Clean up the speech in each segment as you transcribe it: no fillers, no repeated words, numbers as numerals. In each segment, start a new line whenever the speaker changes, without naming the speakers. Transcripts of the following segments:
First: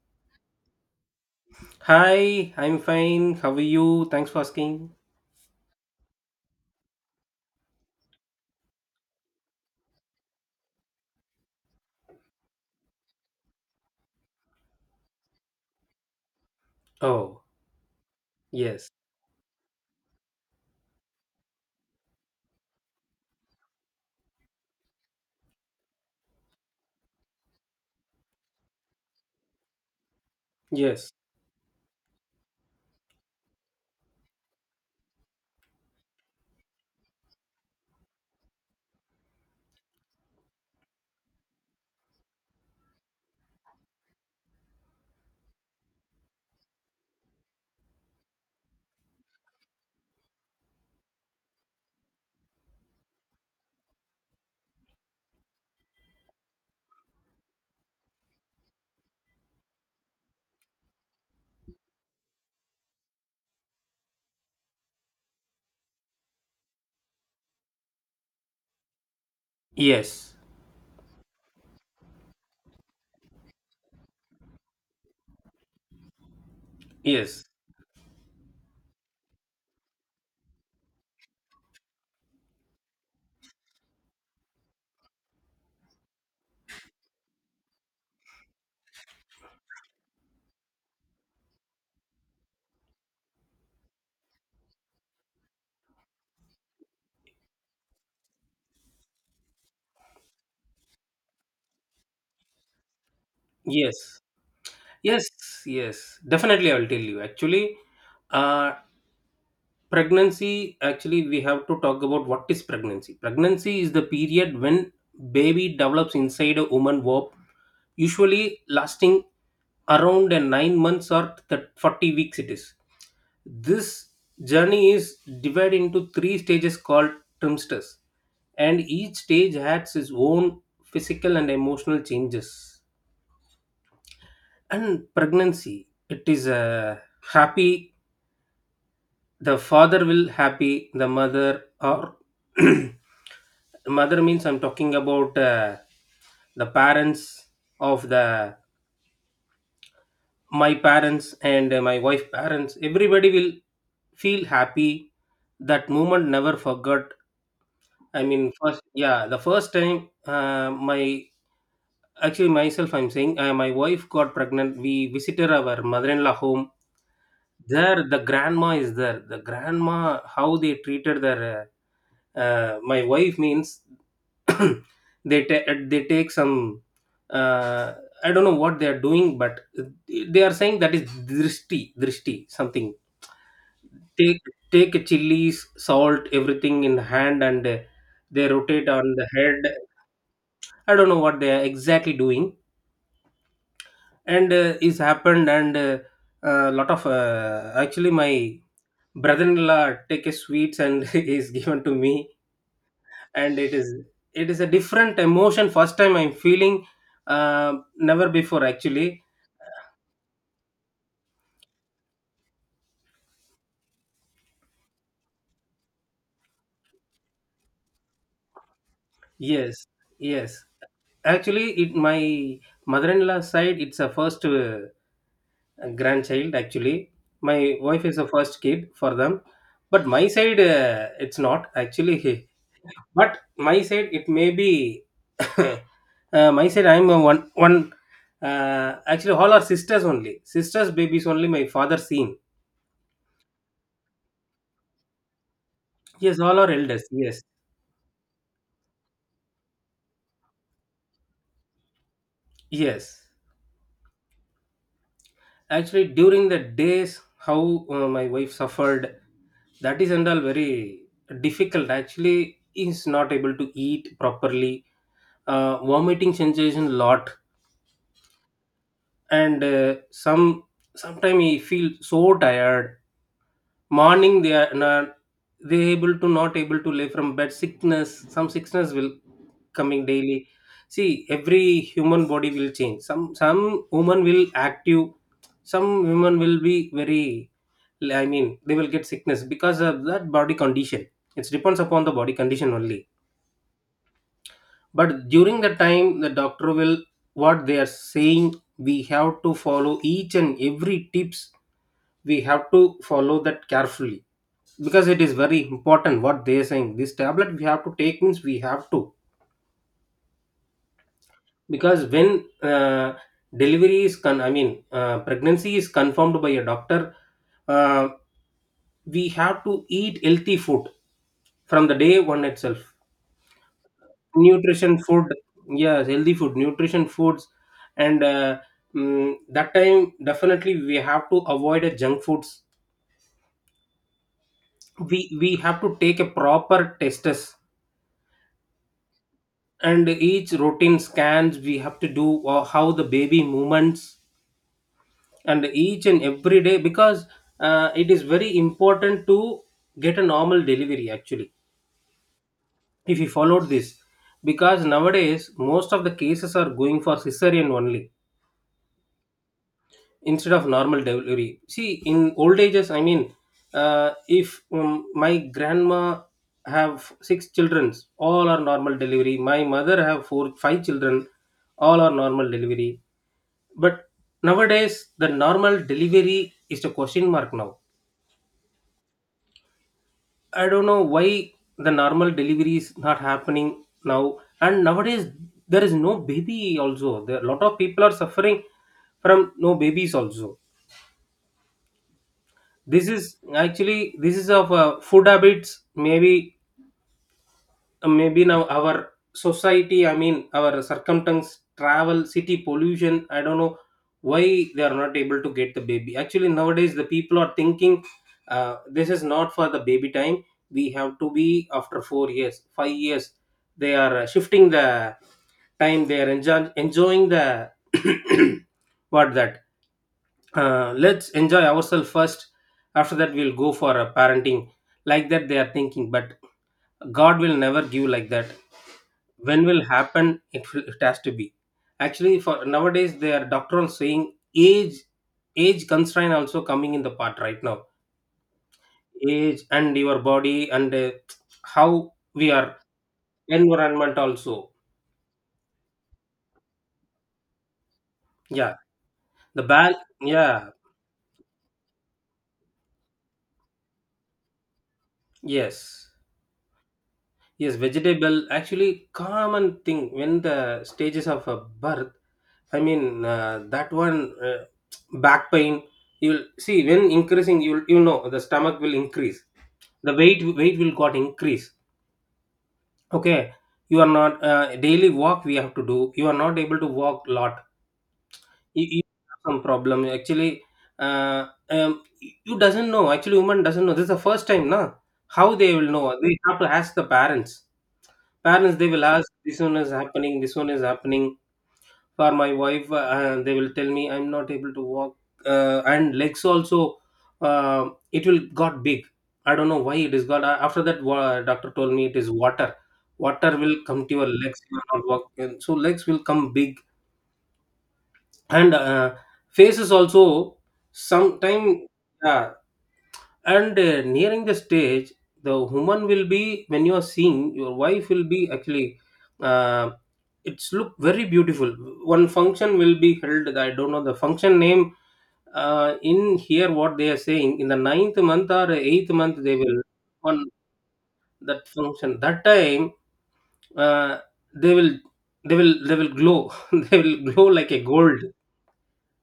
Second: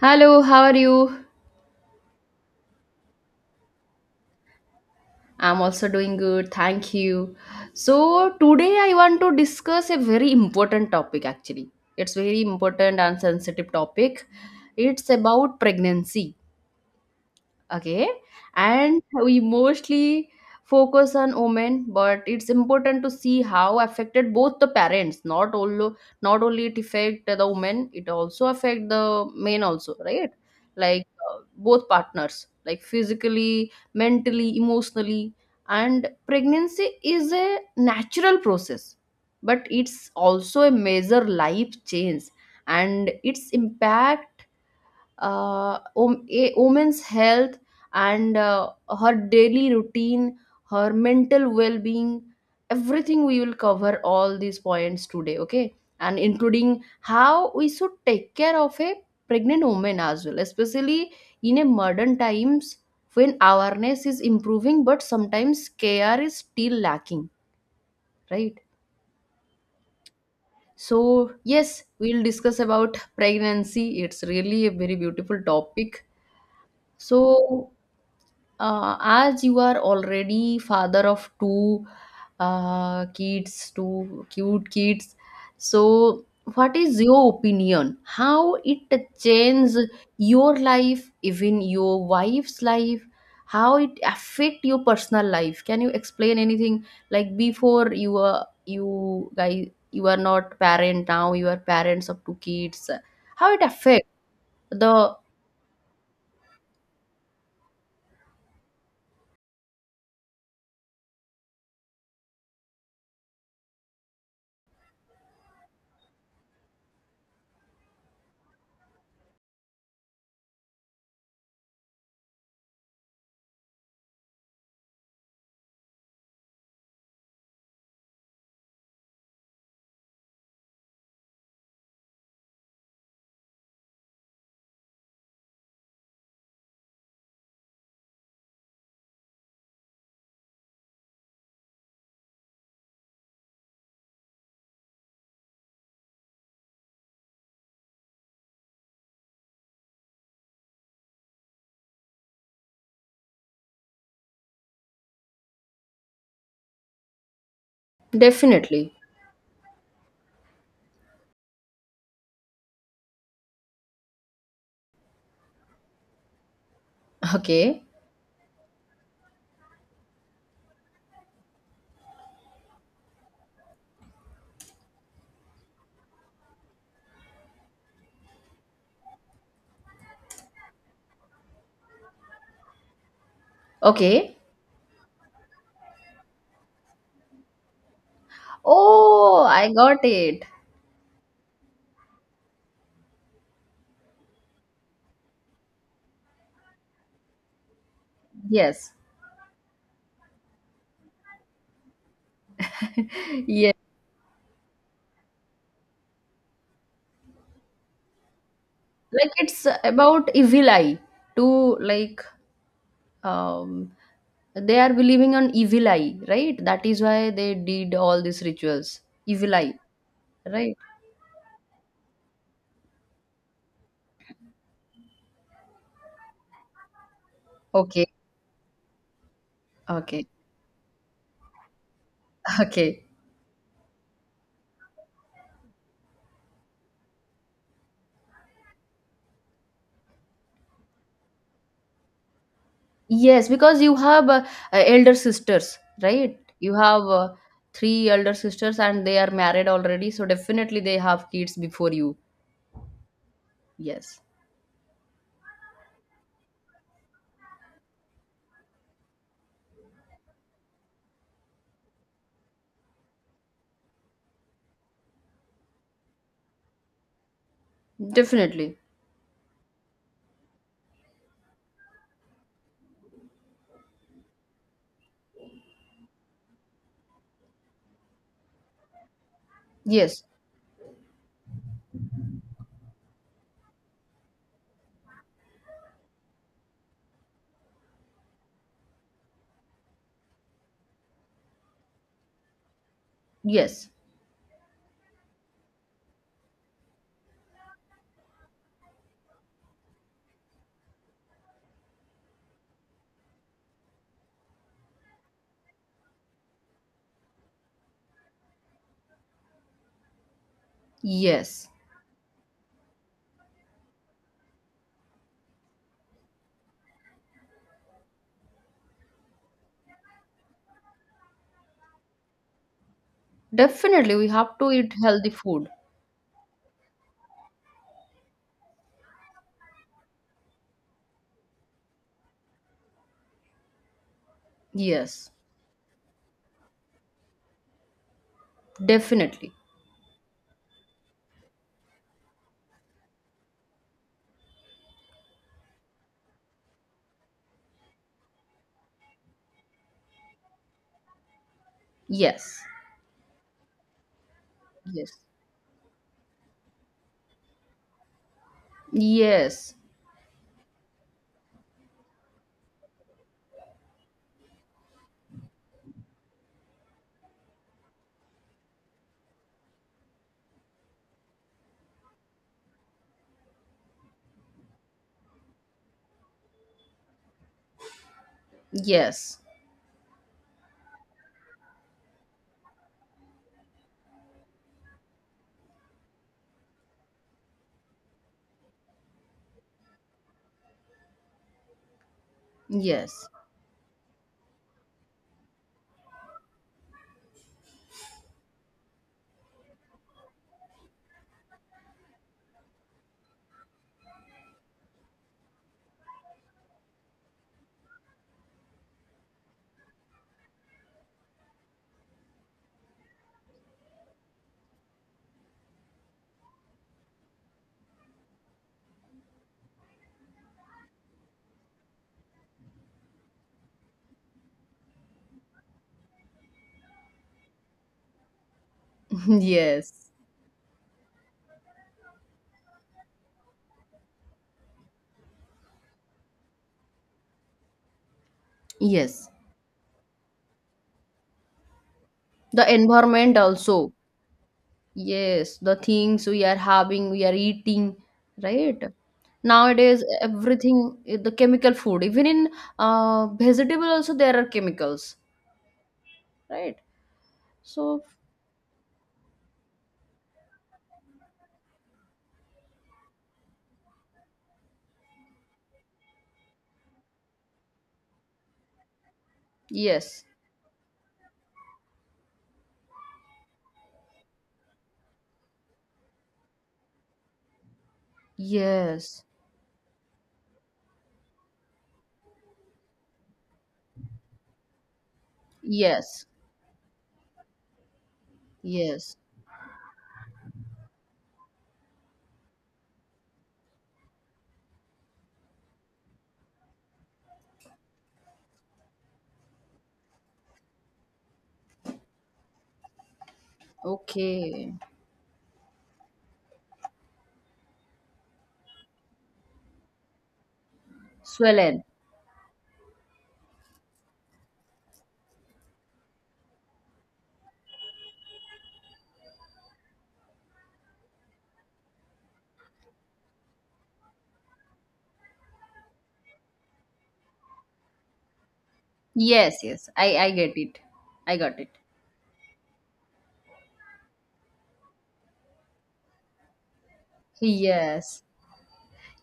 Hello, how are you?
Hi, I'm fine. How are you? Thanks for asking.
I'm also doing good, thank you. Today I want to discuss a very important topic actually. It's very important and sensitive topic. It's about pregnancy.
Oh,
Okay,
yes,
and we mostly focus on women, but it's important to see how affected both the parents, not only not only it affect the women, it also affect the men also, right? Like
yes,
both partners, like physically, mentally, emotionally. And pregnancy is a natural process, but it's also a major life change. And its impact, a woman's health, and her daily routine, her mental well being, everything, we will cover all these points today, okay? And including how we should take care of a pregnant woman as well, especially in a modern times, when awareness is improving, but sometimes care is still lacking, right?
yes,
Yes, we'll discuss about pregnancy. It's really a very beautiful topic.
yes,
So, as you are already father of two kids, two cute kids, so what is your opinion, how it changes your life, even your wife's life, how it affect your personal life? Can you explain anything? Like before, you guys you are not parent, now you are parents of two kids. How it
yes,
affect the,
yes, yes. Definitely, I will tell you. Actually, uh, pregnancy, actually, we have to talk about what is pregnancy. Pregnancy is the period when baby develops inside a woman womb, usually lasting around a 9 months or 40 weeks it is. This journey is divided into three stages called trimsters, and each stage has its own physical and emotional changes. And pregnancy, it is a happy. The father will happy. The mother or mother means I'm talking about the parents of the my parents and my wife parents. Everybody will feel happy. That moment never forgot. I mean, first,
definitely.
yeah, the first time, my actually myself, I'm saying, my wife got pregnant. We visited our mother-in-law home.
Okay.
There, the grandma is there. The grandma, how they treated their, my wife means, they take some. Uh, I don't know what they are doing, but they are saying that is drishti, drishti, something.
Okay.
Take take chilies, salt, everything in hand, and they rotate on the
Oh, I
head.
got it.
I don't know what they are exactly doing, and it's happened. And a lot of actually, my
Yes.
brother-in-law take his sweets and is given to me, and it
Yes.
is it is a different emotion. First time I'm feeling, never before actually.
Like it's about evil eye, to like, um they are believing on evil eye, right? That is why they did all these rituals. Evil eye,
Yes, yes.
right?
Actually, it my mother-in-law side. It's a first, grandchild actually. My wife
Okay.
is a first kid for them, but my
Okay.
side, it's not actually.
Okay.
But my side, it may be, my side. I'm a one one. Actually, all our sisters only. Sisters' babies only. My father seen.
Yes, because you have elder sisters,
Yes,
right?
all our
You have
elders. Yes,
three elder sisters and they are married already, so definitely they have kids before you.
yes.
Yes.
Actually, during the days, how my wife suffered. That is and all very difficult. Actually, is not able to eat properly. Vomiting sensation lot,
Definitely.
and sometime he feel so tired. Morning they are not, they able to not able to lay from bed, sickness, some sickness will coming
Yes.
daily. See, every human body will change, some woman will active, some women will be very, I mean they will get sickness because of that body condition. It depends upon the body condition only.
Yes.
But during the time the doctor will, what they are saying, we have to follow each and every tips. We have to follow that carefully because it is very important. What they are saying, this tablet we have to take means, we have to.
Yes.
Because when delivery is I mean pregnancy is confirmed by a doctor, uh, we have to eat healthy food from the day one itself.
Definitely, we have to
Nutrition
eat
food,
healthy food.
yes, healthy food, nutrition foods. And that time definitely we have to avoid junk foods. we
Yes,
we have to take a proper testes,
definitely.
and each routine scans we have to do, how the baby movements, and each and every day, because it is very important to get a normal delivery actually,
Yes,
if you followed this, because
yes,
nowadays most of the cases are going for cesarean only
yes,
instead of normal delivery. See, in old ages, I mean, if my grandma have six children, all are normal delivery. My mother have four, five children, all are normal delivery. But nowadays, the normal delivery is the question mark now.
yes,
I don't know why the normal delivery is not happening now. And nowadays, there is no baby also. There a lot of people are suffering from no babies also. This
yes,
is actually, this is of food habits maybe, maybe now our society, I mean our circumstance, travel, city, pollution, I don't know why they are not able to get the baby. Actually nowadays the people are thinking, this is not for the baby time, we have to be after 4 years 5 years. They are shifting the time, they are enjoying the, what that, let's enjoy ourselves first, after that we'll go for a parenting, like that they are thinking. But god will never give like that, when will
yes,
happen it, will, it has to be actually. For nowadays they are doctoral saying age constraint also coming in the part right now,
yes.
age and your body and how we
The
are,
environment also.
environment also.
Yes, the things we are having, we are eating,
Yeah,
right?
the bal
Nowadays,
yeah,
everything, eh, the chemical food, even in vegetable also there are chemicals,
yes,
right?
yes,
So,
vegetable actually common thing when the stages of a birth. I mean, that one, back pain. You'll see when increasing, you know the stomach will increase. The
yes,
weight weight will got increase. Okay, you are not daily walk, we have to do. You are not able to walk lot. You
yes,
have some problem actually. Uh, um, you doesn't know actually. Woman doesn't know. This is the first time, na? How they will know?
yes,
They have to ask the parents. Parents they will
yes.
ask. This one is happening. This one is happening. For my wife, they will tell me, I'm not able to walk and legs also, uh, it will got big. I don't know why it is got, after that, doctor told me it is water. Water will come to your legs,
Okay.
you are not walking so legs will come big. And faces also sometime,
Swellen.
yeah. And nearing the stage, the woman will be, when you are seeing, your wife will be actually, uh, it's look very beautiful. One function will be held, I don't know the function name, in here what they are saying, in the ninth month or eighth month they
Yes,
will,
yes. I
on
get it. I got
that
it.
function that time, uh, they will they will glow. They will glow like a gold.
Yes.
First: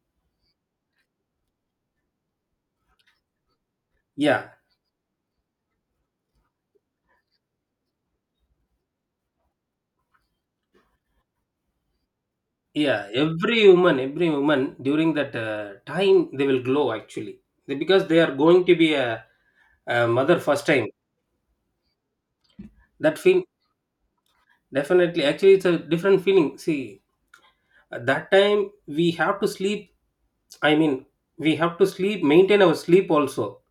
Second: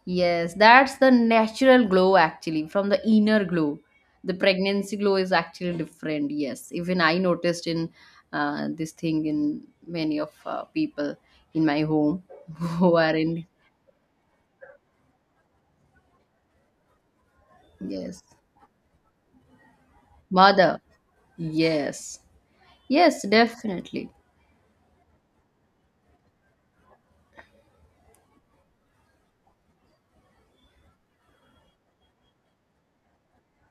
Yes. That's the natural glow actually from the inner glow. The
Yeah,
pregnancy glow is actually different. Yes. Even I noticed in this thing in many of people in my home who
yeah,
are in.
every woman during that time they will glow actually. Because they
Yes.
are going to be a mother first
Mother.
time.
Yes.
That
Yes,
feel,
definitely.
definitely actually it's a different feeling. See, at that time we have to sleep. I mean, we have to sleep, maintain our sleep also.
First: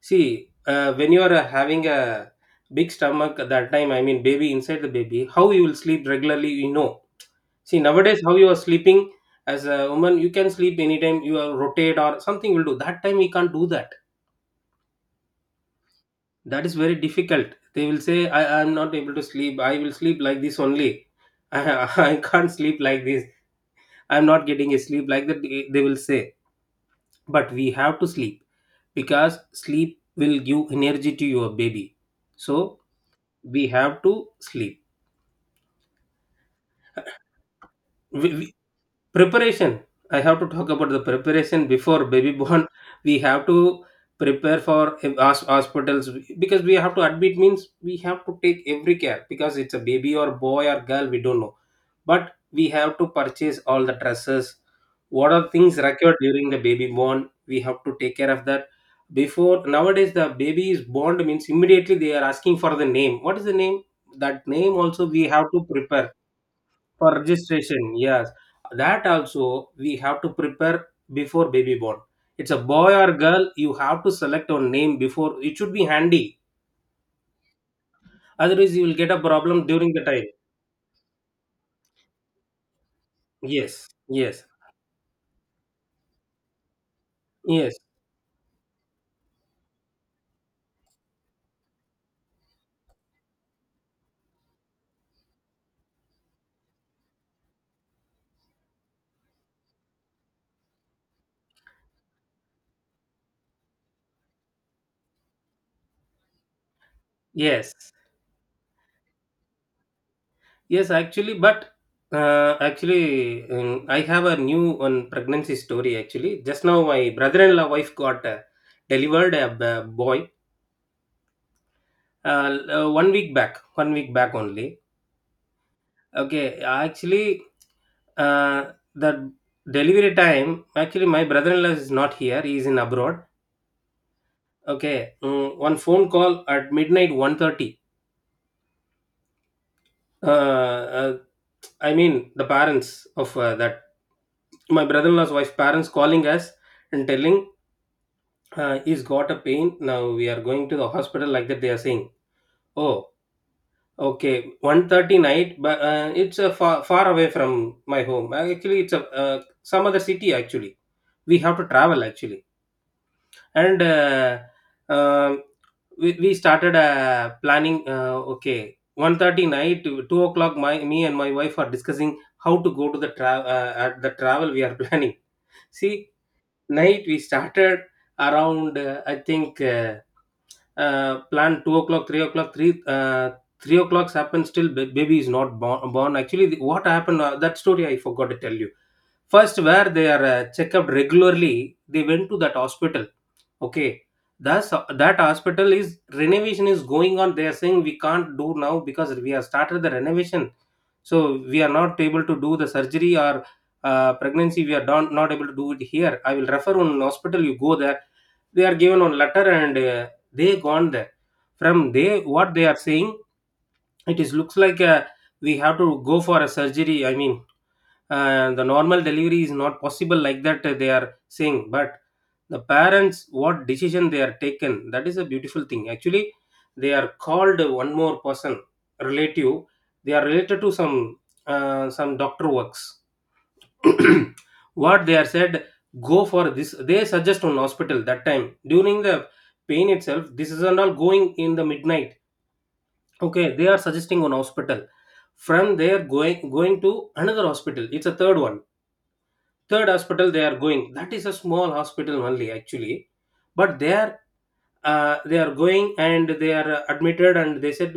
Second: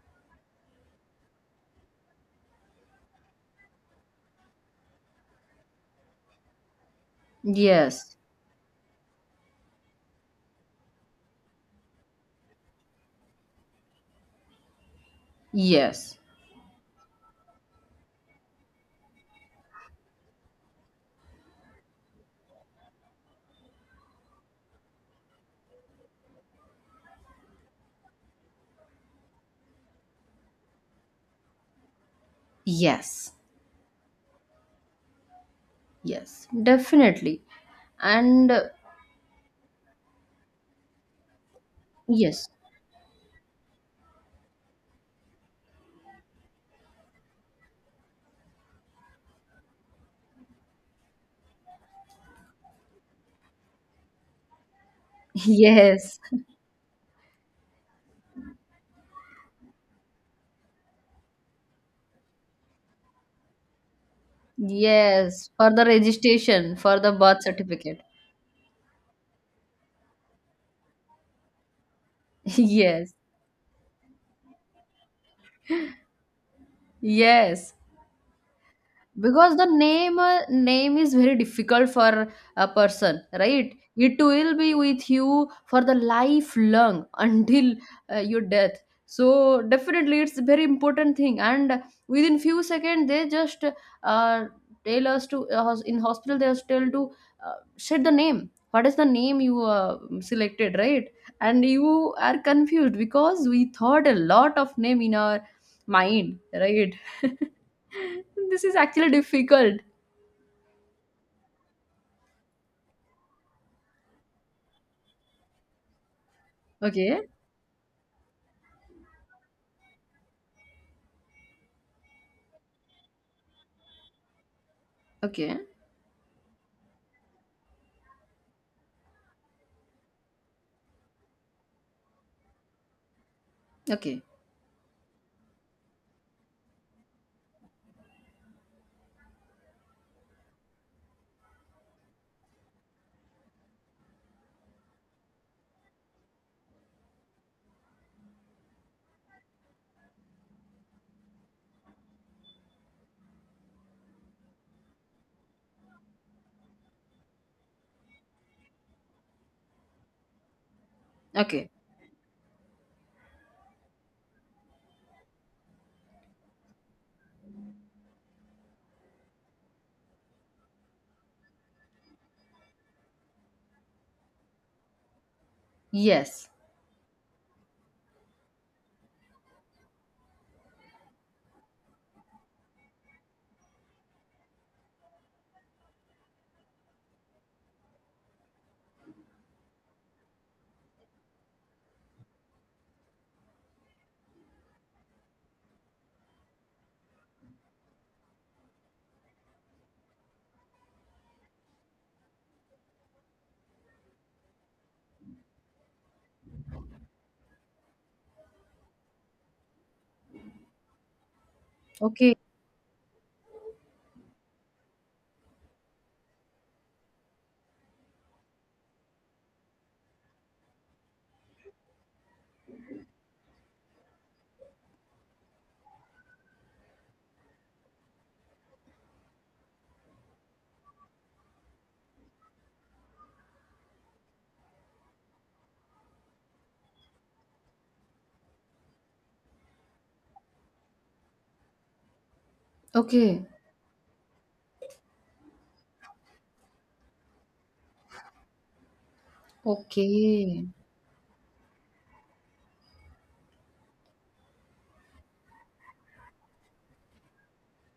See, when you are having a big stomach at that time, I mean, baby inside the baby, how you will sleep regularly, you know? See,
Yes.
nowadays, how you are sleeping as a woman, you can sleep anytime, you are rotate or something will do. That time, we can't do that.
Yes.
That is very difficult. They will say, I am not able to sleep, I will sleep like this only. I, I can't sleep like this. I'm not getting a sleep like that, they will say. But we have to sleep because sleep will give energy to your baby. So,
Yes.
we have to sleep.
Yes. Definitely.
We
And
preparation, I have to talk about the preparation before baby
yes.
born. We have to prepare for hospitals, because we have to admit means we have to take every care because it's a baby or boy or girl we don't know. But we have to purchase all the dresses, what are things required
Yes,
during the baby born we have to take care of that. Before nowadays the baby is born means immediately they are asking for the name, what is the name. That name also we have
yes,
to
for the
prepare
registration, for
for
the birth
registration.
certificate.
Yes, that also we have to prepare before baby born. It's a boy or
Yes,
girl, you have to select a name before, it should be handy,
yes.
otherwise you will get a
Because
problem
the
during the
name,
time.
name is very difficult for a person, right?
Yes,
It
yes,
will be with you for the lifelong until
yes,
your death. So definitely it's a very important thing, and within few seconds they just uh, tell us to in hospital they just tell to shed the name, what is the name you selected, right? And you are confused because we thought a lot of name in our mind, right?
yes,
This is actually difficult.
yes. Actually, but actually I have a new one pregnancy story. Actually just now, my
Okay,
brother-in-law wife got delivered a boy, one week back, one week back only.
okay,
Okay, actually the delivery time, actually my brother-in-law is not here, he is in abroad.
okay,
Okay, one phone call at midnight, 1:30. uh, uh, I mean the parents of that, my brother-in-law's wife's parents, calling us and telling, he's got a pain now, we are going to the hospital, like that they are saying. Oh, okay. 1:30 night, but it's a far, far away from my home actually, it's a some other city actually, we have to
okay.
travel actually. And um we started planning, okay, 1:30 night to 2 o'clock, my me and my wife are discussing how to go to the travel, at the travel we are planning. See,
Yes.
night we started around I think plan, 2 o'clock, 3 o'clock, 3 o'clock's happened, still baby is not born, born. Actually, what happened, that story I forgot to tell you. First, where they are checked up regularly, they went to that hospital. Okay, thus that hospital is renovation is going on, they are saying we can't do now because we have started the renovation. So we are not able to do the surgery or pregnancy, we are not able to do it here, I will refer on hospital, you go there. They are given on letter, and they gone there. From, they
Okay,
what they are saying, it is looks like we have to go for a surgery. I mean, the normal delivery is not possible like that, they are saying. But the parents, what decision they are taken, that is a beautiful thing actually. They are called one more person, relative. They are related to some, some doctor works. What they are said, go for this, they suggest on hospital. That time during the pain itself, this is not going, in the midnight. Okay,
okay,
they are suggesting on hospital. From there, going to another hospital, it's a third one. Third hospital they are
okay,
going, that is a small hospital only actually. But they are, they are going, and they are admitted, and they said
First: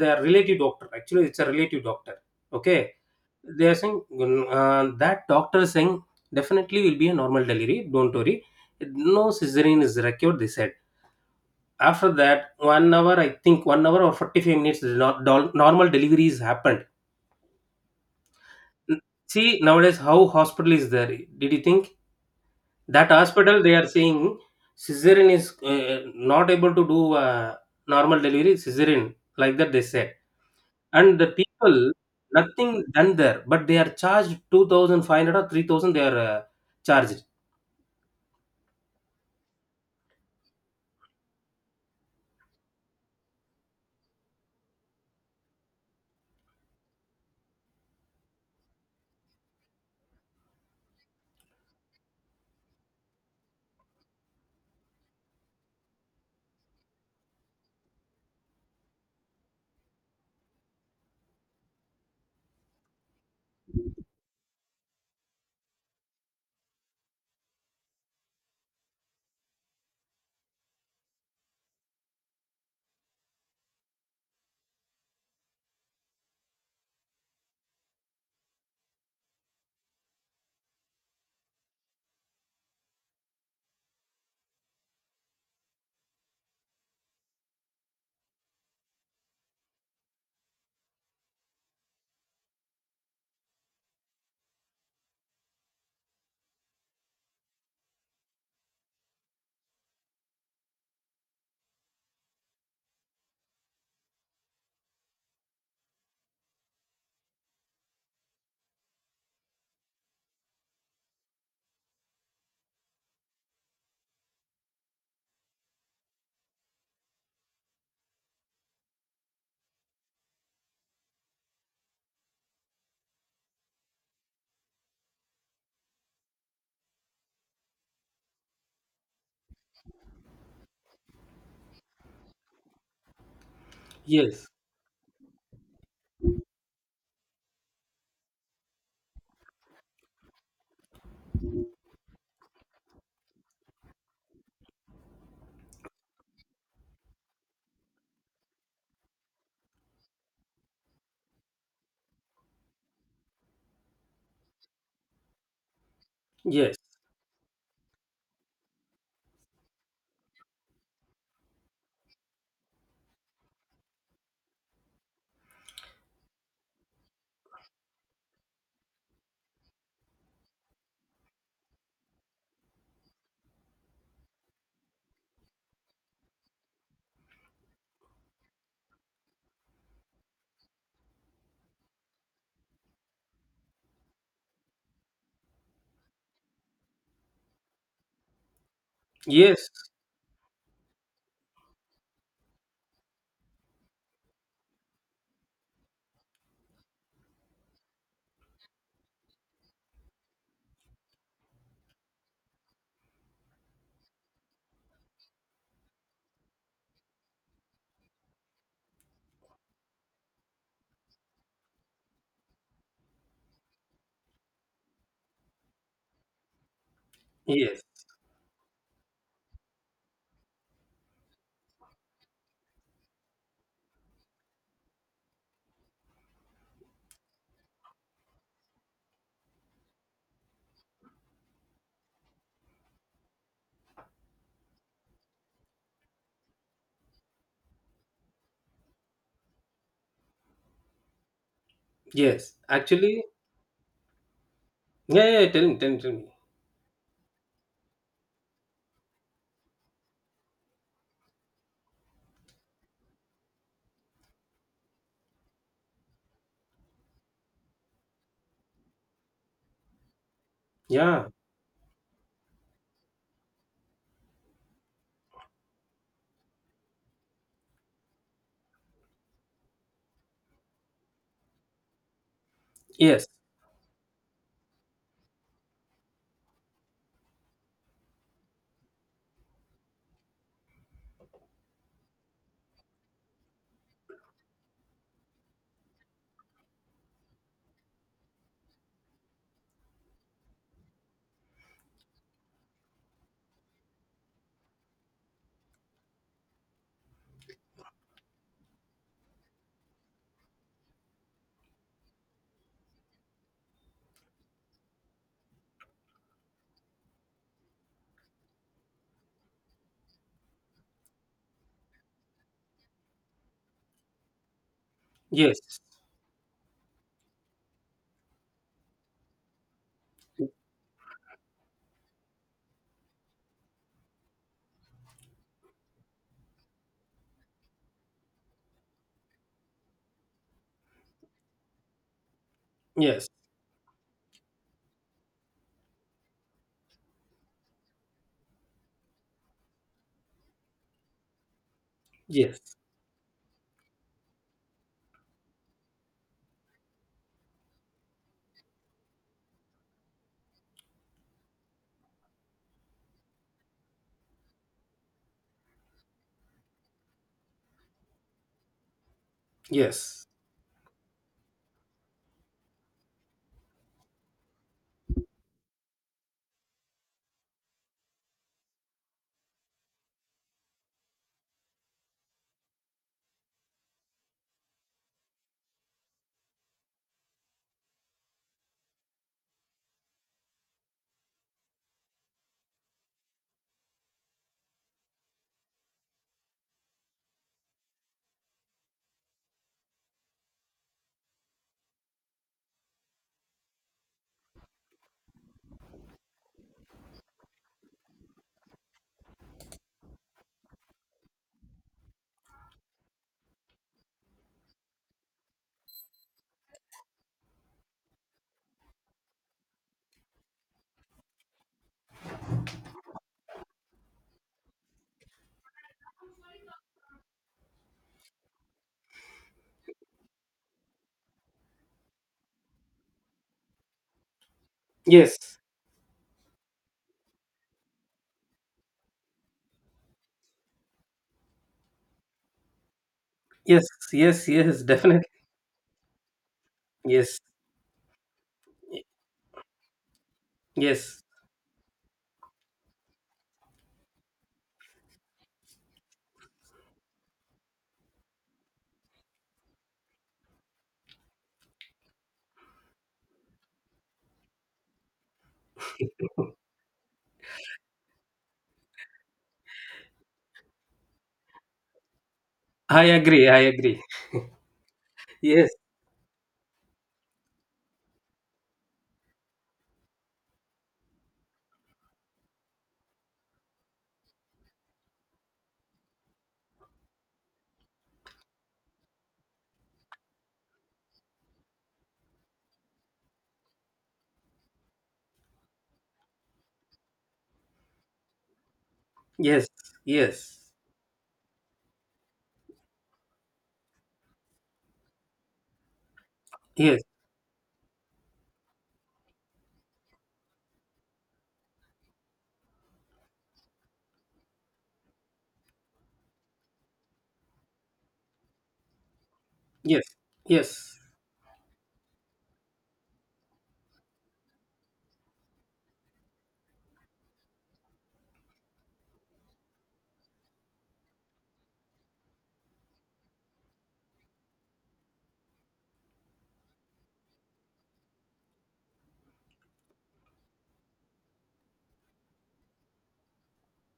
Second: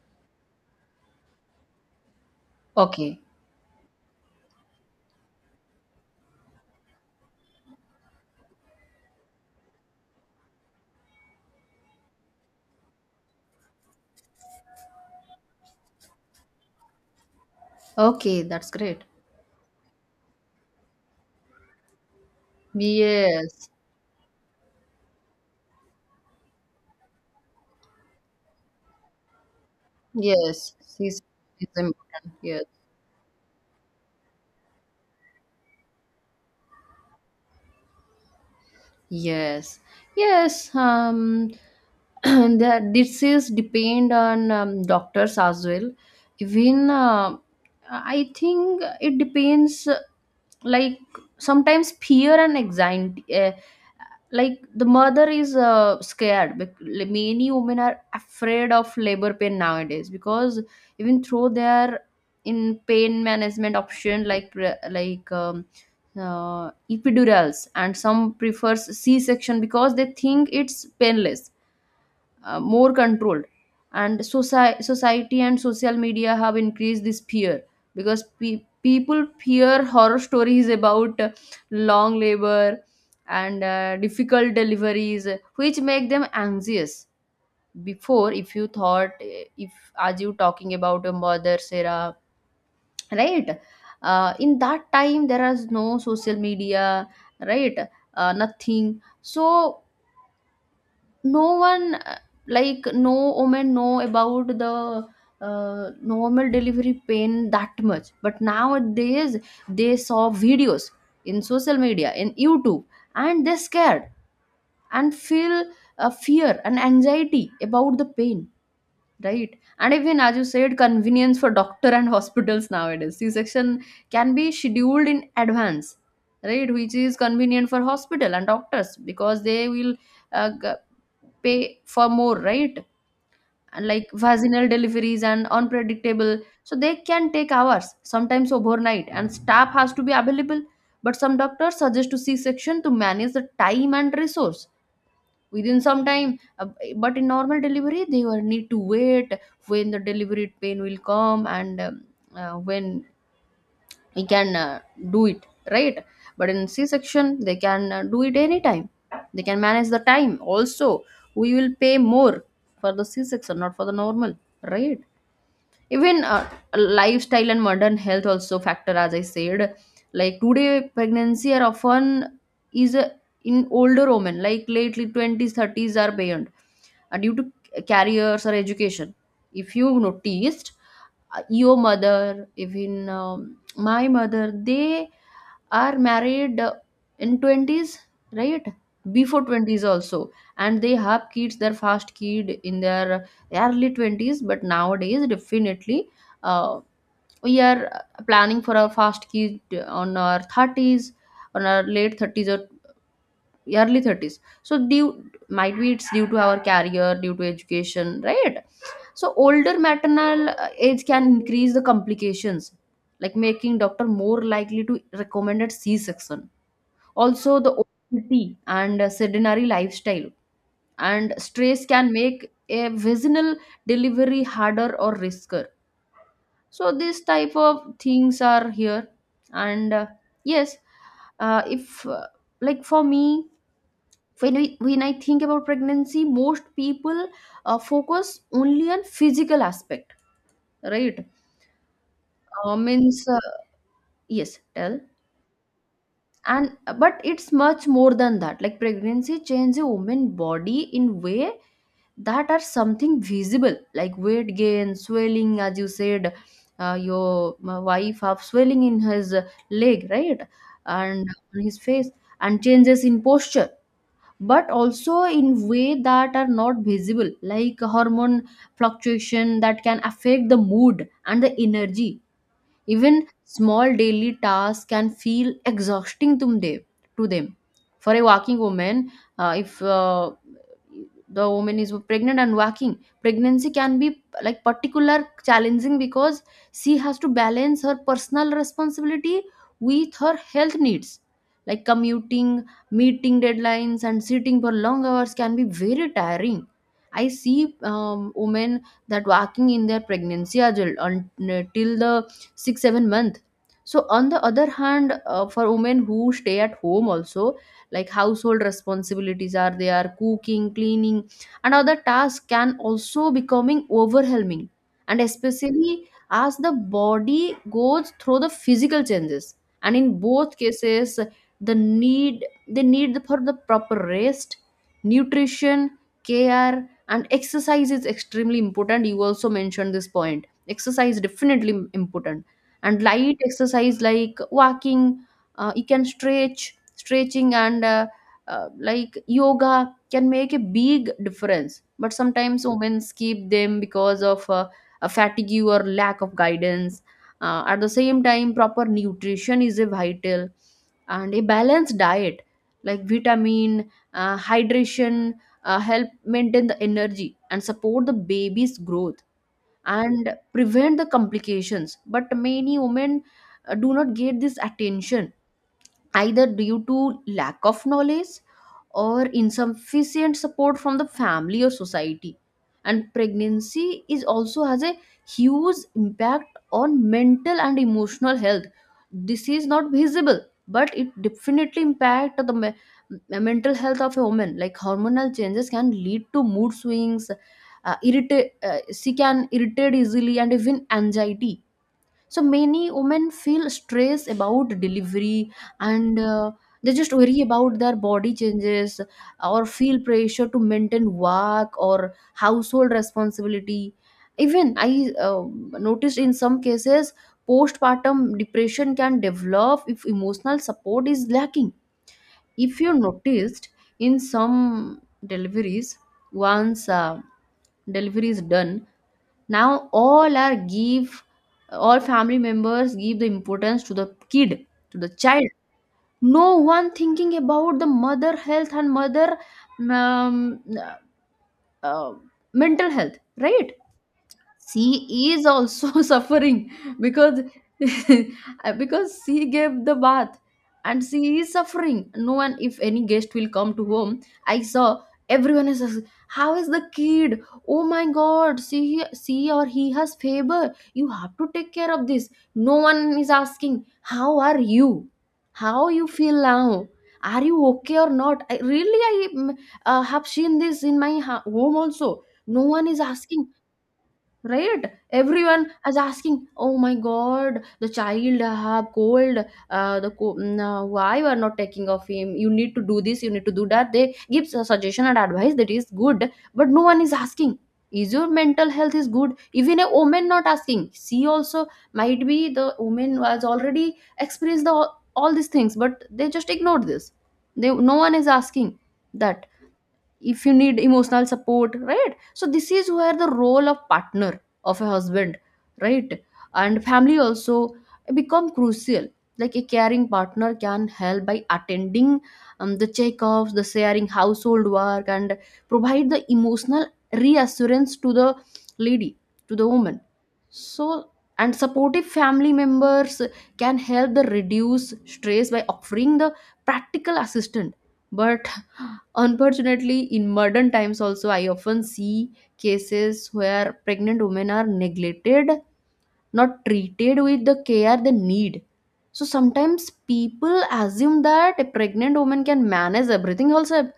they are relative doctor. Actually it's a relative doctor. Okay,
okay,
they are saying, "Mm, that doctor is saying definitely will be a normal delivery, don't worry, no cesarean is required," they said. After that, 1 hour, I think 1 hour or 45 minutes, the normal deliveries happened.
okay. That's
N-
great.
See, nowadays, how hospital is there, did you think? That hospital,
Yes,
they are saying cesarean is not able to do, normal delivery, cesarean, like that they said.
yes.
And the people,
It's important. Yes,
nothing done there, but they are charged 2,500 or 3,000, they are charged.
yes, yes. That this is depend on doctors as well. Even I think it depends. Like sometimes fear and anxiety. Like the mother is scared, like, many women are afraid of labor pain nowadays because even through their, in pain management option, like epidurals, and some prefers c-section because they think it's painless, more controlled. And society and social media have increased this fear because people fear horror stories about long labor and difficult deliveries, which make them anxious. Before, if you thought, eh, if, as you talking about your mother Sarah, right, in that time there is no social media, right, nothing. So no one, like no woman know about the normal delivery pain that much, but nowadays they saw videos in social media, in YouTube, and they scared and feel fear and anxiety about the pain, right? And even as you said, convenience for doctor and hospitals, nowadays c-section can be scheduled in advance, right, which is convenient for hospital and doctors because they will uh, g- pay for more, right? And like
Yes,
vaginal deliveries and unpredictable, so they can take hours, sometimes overnight, and staff has to be available, but some doctors suggest to c-section to manage the time and resource within some time. But in normal delivery they will need to wait when the delivery pain will come, and when we can do it, right? But in
yes,
c section they can do it anytime, they can manage the time also. We will pay more for the c section, not for the normal, right? Even lifestyle and modern health also factor, as I said. Like today pregnancy are often is a, in older women, like lately 20s, 30s are beyond, due to careers or education. If you noticed, your mother, even my mother, they are married in 20s, right, before
yes,
20s also, and they have kids, their first kid in their early 20s. But nowadays definitely uh, we are planning for a fast kid on our 30s, on our late 30s or early 30s. So due, might be it's due to our career, due to education, right? So older maternal age can increase the complications, like making doctor more likely to recommend a c-section. Also the
yes,
obesity and sedentary lifestyle and stress can make a vaginal delivery harder or riskier. So these type of things are here, and yes. If like for me, when I think about pregnancy, most people focus only on physical aspect, right?
yes actually.
Means yes, tell.
Yeah, yeah, tell me, tell me, tell me.
And but it's much more than that. Like pregnancy changes a woman body in way that are something visible, like weight gain, swelling, as you said, your wife have swelling in his leg, right, and
Yeah.
on his face, and changes in posture, but also in way that are not visible, like hormone fluctuation that can affect the mood and the energy.
Yes,
Even small daily tasks can feel exhausting to them. To them. For a working woman, if the woman is pregnant and working, pregnancy can be like particular challenging because she has to balance her personal responsibility with her health needs. Like commuting, meeting deadlines, and sitting for long hours can be very tiring. I see women that working in their pregnancy as well until the 6 7 month. So on the other hand, for women who stay at home also, like household responsibilities are there, cooking, cleaning, and other tasks can also becoming overwhelming, and
yes,
especially as the body goes through the physical changes. And in both cases, the need they need for the proper rest, nutrition, care, and exercise is extremely important. You also mentioned this point, exercise definitely important. And
yes,
light exercise, like walking, you can stretch stretching and like yoga can make a big difference, but sometimes
yes.
women skip them because of a fatigue or lack of guidance. At the same time, proper nutrition is a vital, and a balanced diet, like vitamin, hydration, help maintain the energy and support the baby's growth
Yes,
and prevent the complications, but many women do not get this attention, either due to lack of knowledge or insufficient support from the family or society. And pregnancy is also has a huge impact on mental and emotional health. This is not visible, but it definitely impact the mental health of a woman. Like hormonal changes can lead to mood swings, irritate she can irritate easily, and even anxiety. So many women feel stress about delivery, and they just worry about their body changes or feel pressure to maintain work or household responsibility. Even I noticed in some cases postpartum depression can develop if emotional support is lacking. If you noticed, in some deliveries, once delivery is done, now all are give, all family members give the importance to the kid, to the child.
yes,
No one thinking about the mother health and mother, um, uh, mental health, right?
yes, yes, yes, definitely.
She is also suffering
Yes,
because because she gave the bath and
yes.
she is suffering. No one, if any guest will come to home, I saw, everyone is asking, how is the kid, oh my god, she or he has fever, you have to take care of this. No one is asking how are you, how you feel now, are you okay or not. I really have seen this in my home also. No one is
I agree,
asking,
I agree.
right? Everyone
Yes,
is asking, oh my god, the child have cold, why you are not taking of him, you need to do this, you need to do that, they give a suggestion and advice That is good. But no one is asking, is your mental health is good? Even a woman not asking. She also might be the woman has already experienced all these things, but they just ignored this. They, no one is asking that.
yes,
If you
yes,
need emotional support, right? So this is where the role of partner, of a husband, right, and
yes,
family also become crucial. Like a caring partner can help by attending the checkups, the sharing household work, and provide the emotional reassurance to the lady, to the woman.
yes, yes,
So and supportive family members can help the reduce stress by offering the practical assistance. But unfortunately, in modern times also, I often see cases where pregnant women are neglected, not treated with the care they need. So sometimes people assume that a pregnant woman can manage everything herself,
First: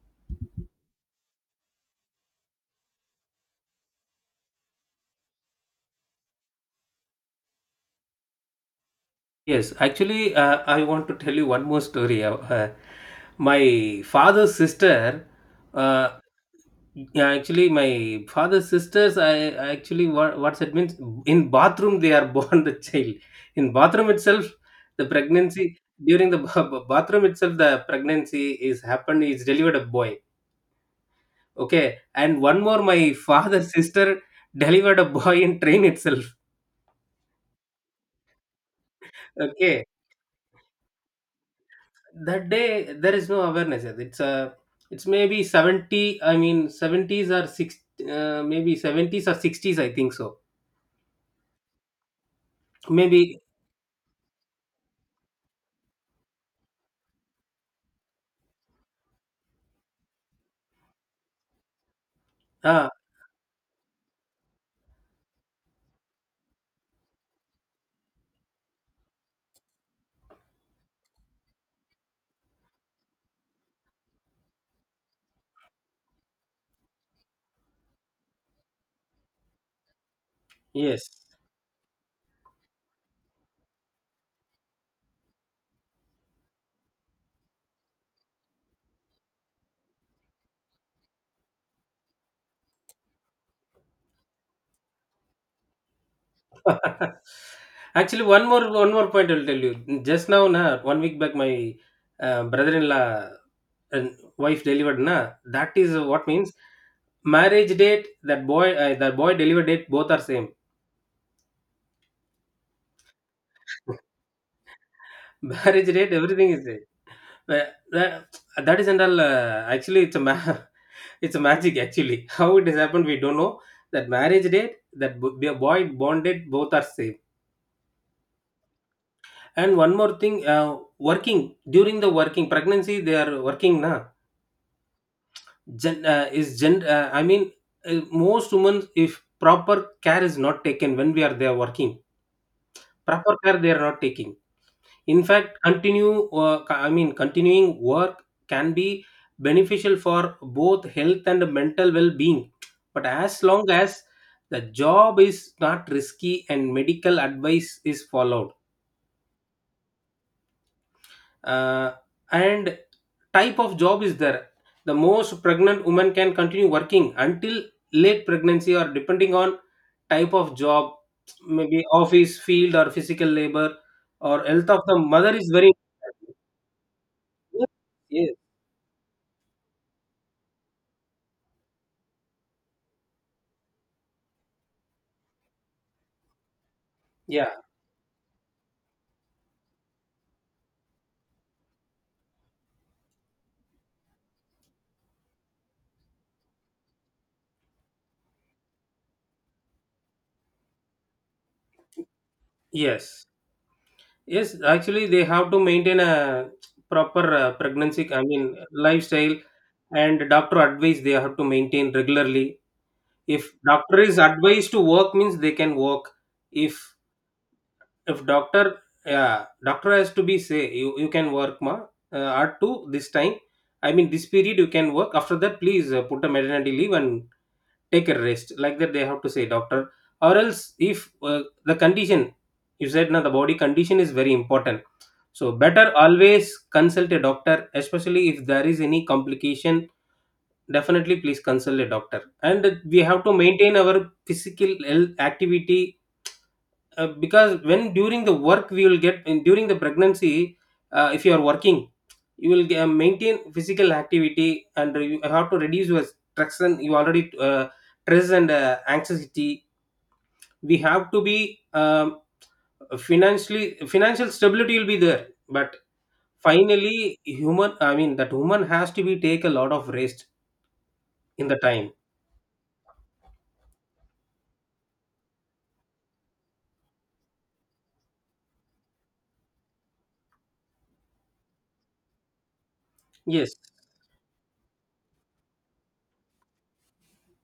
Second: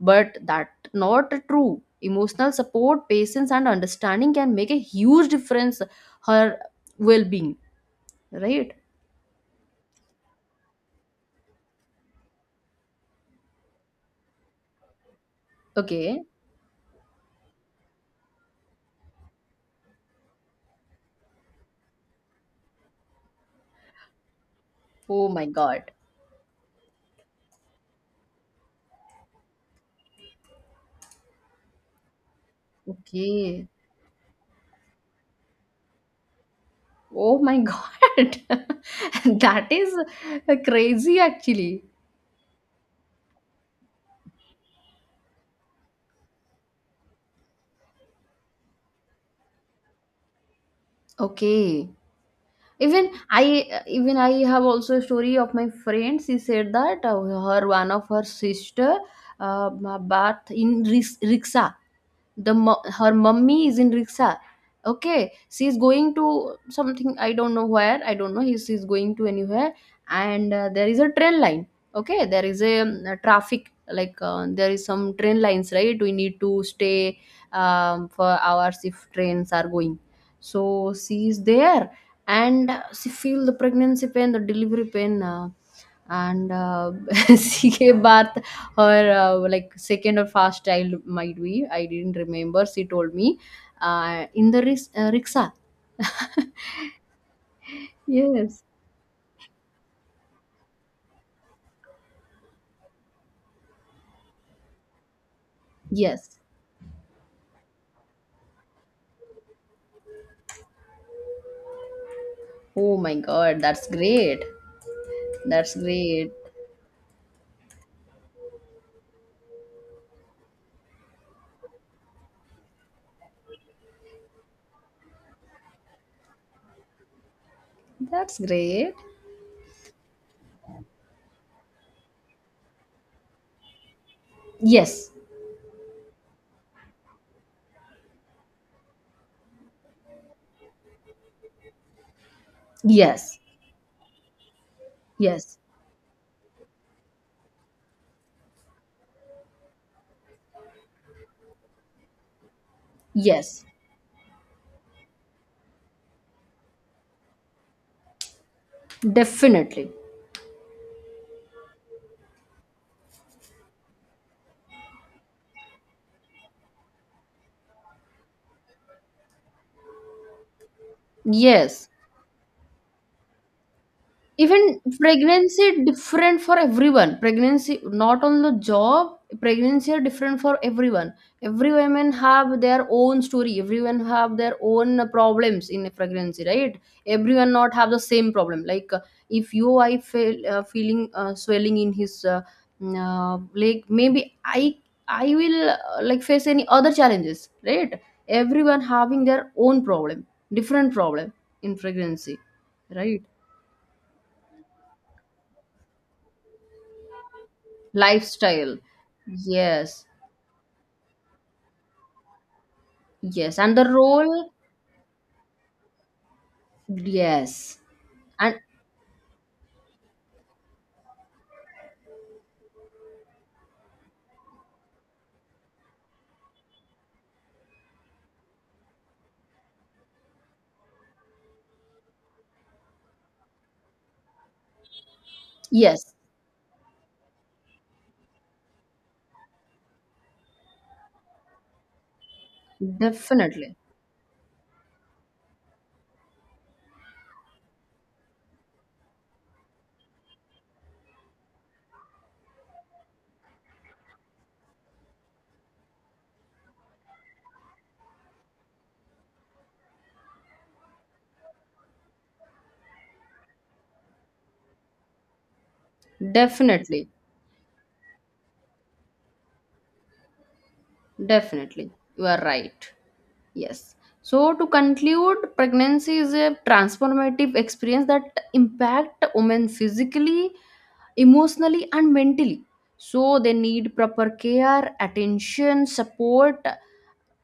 but that not true. Emotional support, patience, and understanding can make a huge difference her well-being. Right?
yes. Actually, I want to tell you one more story. My father's sister, uh,
Okay.
yeah, actually, my father's sisters, I actually, what's it means? In bathroom, they are born the child. In bathroom itself, the
Oh my
pregnancy,
God.
during the bathroom itself, the pregnancy is happened, is delivered a boy. Okay. And one more, my father's
Okay.
sister delivered a boy in train itself.
Oh my God. That
Okay,
is crazy actually.
that day there is no awareness yet. It's a, it's maybe 70. I mean, seventies or maybe seventies or sixties, I think so.
Okay. Even
Maybe.
I even I have also a story of my friend. She said that her one of her sister uh, bath in riksha,
Ah,
her mummy is in rickshaw. Okay, she's going to something, I don't know where, I don't know if she's going to anywhere. And there is a train line. Okay, there is a traffic, like there is some train lines, right? We need to stay for hours if trains are going. So
yes.
she is there, and she feel the pregnancy pain, the delivery pain, and she gave birth her like second or first child, might be, I didn't remember, she told me, in the rickshaw.
Actually,
Yes.
one more point I'll tell you. Just now, na, one week back, my brother-in-law and wife delivered, na. That is what
Yes.
means, marriage date, that boy, that boy delivered date, both are same.
Oh my God, that's great. That's
Marriage date,
great.
everything is, Tha that that is and all, actually it's a ma it's a magic actually. How it has happened, we don't know. That marriage date, that bo b boy bonded, both are safe.
That's great.
And one more thing, working during the working pregnancy, they are working, na.
Yes.
Gen is gen I mean, most women, if proper care is not taken when we are there working, proper
Yes.
care they are not taking. In fact,
Yes.
continue, I mean, continuing work can be beneficial for both health and mental well-being, but as long
Yes,
as the job is not risky and medical advice is followed,
definitely.
uh, and type of job is there, the most pregnant woman can continue working until late pregnancy, or depending on type of job, maybe
Yes.
office field or physical labor, or
Even
health of the mother is
pregnancy
very important.
different for everyone, pregnancy not
Yes.
on the job, pregnancy are different for everyone. Every women have their own story, everyone have their own problems in a pregnancy, right?
Yeah,
Everyone not have the same problem, like if you, I feel feeling swelling in his leg, maybe I will like face any other challenges, right? Everyone having their own problem, different problem in pregnancy. Right.
yes. Yes, actually they have to maintain a proper pregnancy, I mean
Lifestyle.
lifestyle,
Yes.
and doctor advice they have to maintain regularly. If
Yes, and the
doctor is
role.
advised to work means they can work. If
Yes.
if
And
doctor, yeah, doctor has to be say, you can work ma, up to this time, I mean this period you can work. After that please put a maternity leave and take a rest, like that they have to say doctor. Or else if the condition, you said now the body condition is very important, so better
yes.
always consult a doctor, especially if there is any complication. Definitely please consult a doctor, and we have to maintain
Definitely.
our physical health activity, because when during the work we will get in during the pregnancy, if you are working, you will maintain physical activity, and you have to reduce your stress, and you already stress and anxiety, we have to be, um, financially, financial stability will be there, but
Definitely.
finally human, I mean that woman has to be take a lot of rest in the time.
Definitely. You are right. Yes. So to conclude, pregnancy is a transformative experience that impact women physically, emotionally, and mentally. So they
Yes,
need proper care, attention, support,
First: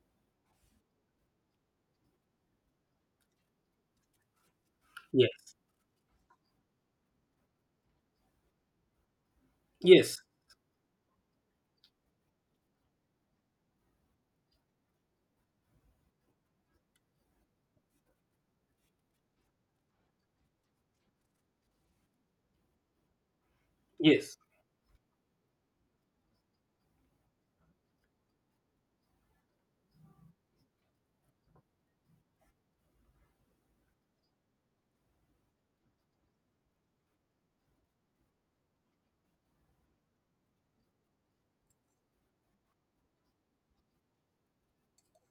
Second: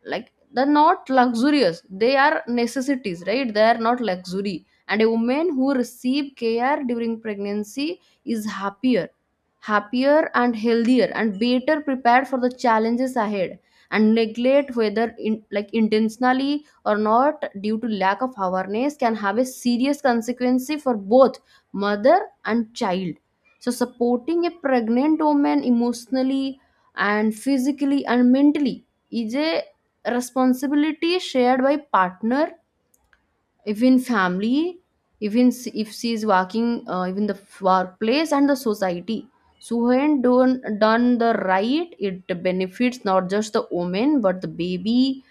like they're not luxurious, they are necessities, right? They are not luxury. And a woman
yes,
who receive care during pregnancy is happier,
yes,
happier and healthier and better prepared for the challenges ahead. And neglect, whether in, like intentionally or not, due to lack of awareness, can have a serious consequence for both mother and child. So
yes,
supporting a pregnant woman emotionally and physically and mentally is a responsibility shared by partner, even family, even if she is working, even the workplace and the society. So when done the right, it benefits not just the woman but the baby,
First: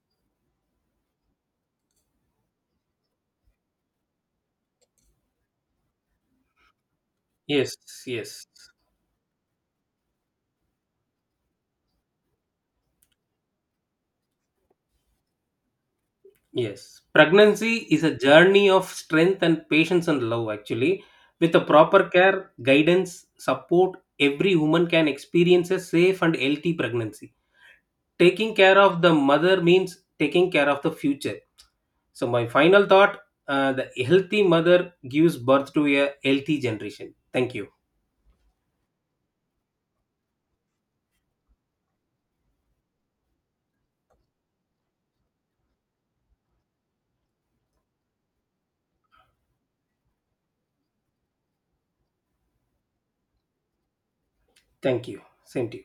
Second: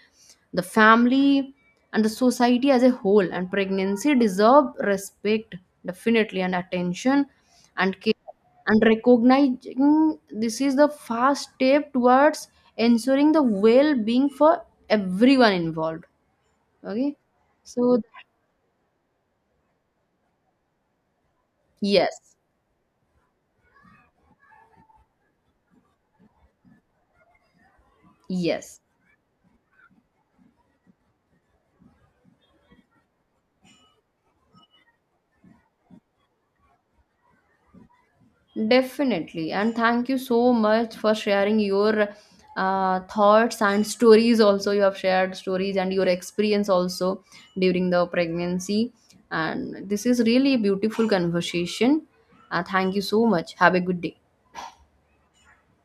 the family, and the society as a whole. And pregnancy deserve respect, definitely, and attention
yes,
and care.
yes.
And recognizing this is the first step towards ensuring the well-being for everyone involved.
Yes,
Okay.
pregnancy
So
is a journey of strength and patience and love, actually. With a proper
yes,
care, guidance, support, every woman can experience a safe and healthy pregnancy. Taking care
yes,
of the mother means taking care of the future. So, my final thought, the healthy mother gives birth to a healthy generation. Thank you.
definitely. And thank you so much for sharing your thoughts and stories. Also, you have shared stories and your experience also during the pregnancy. And this is really a beautiful conversation. Thank you so much. Have a good day.
Thank you. Same to you.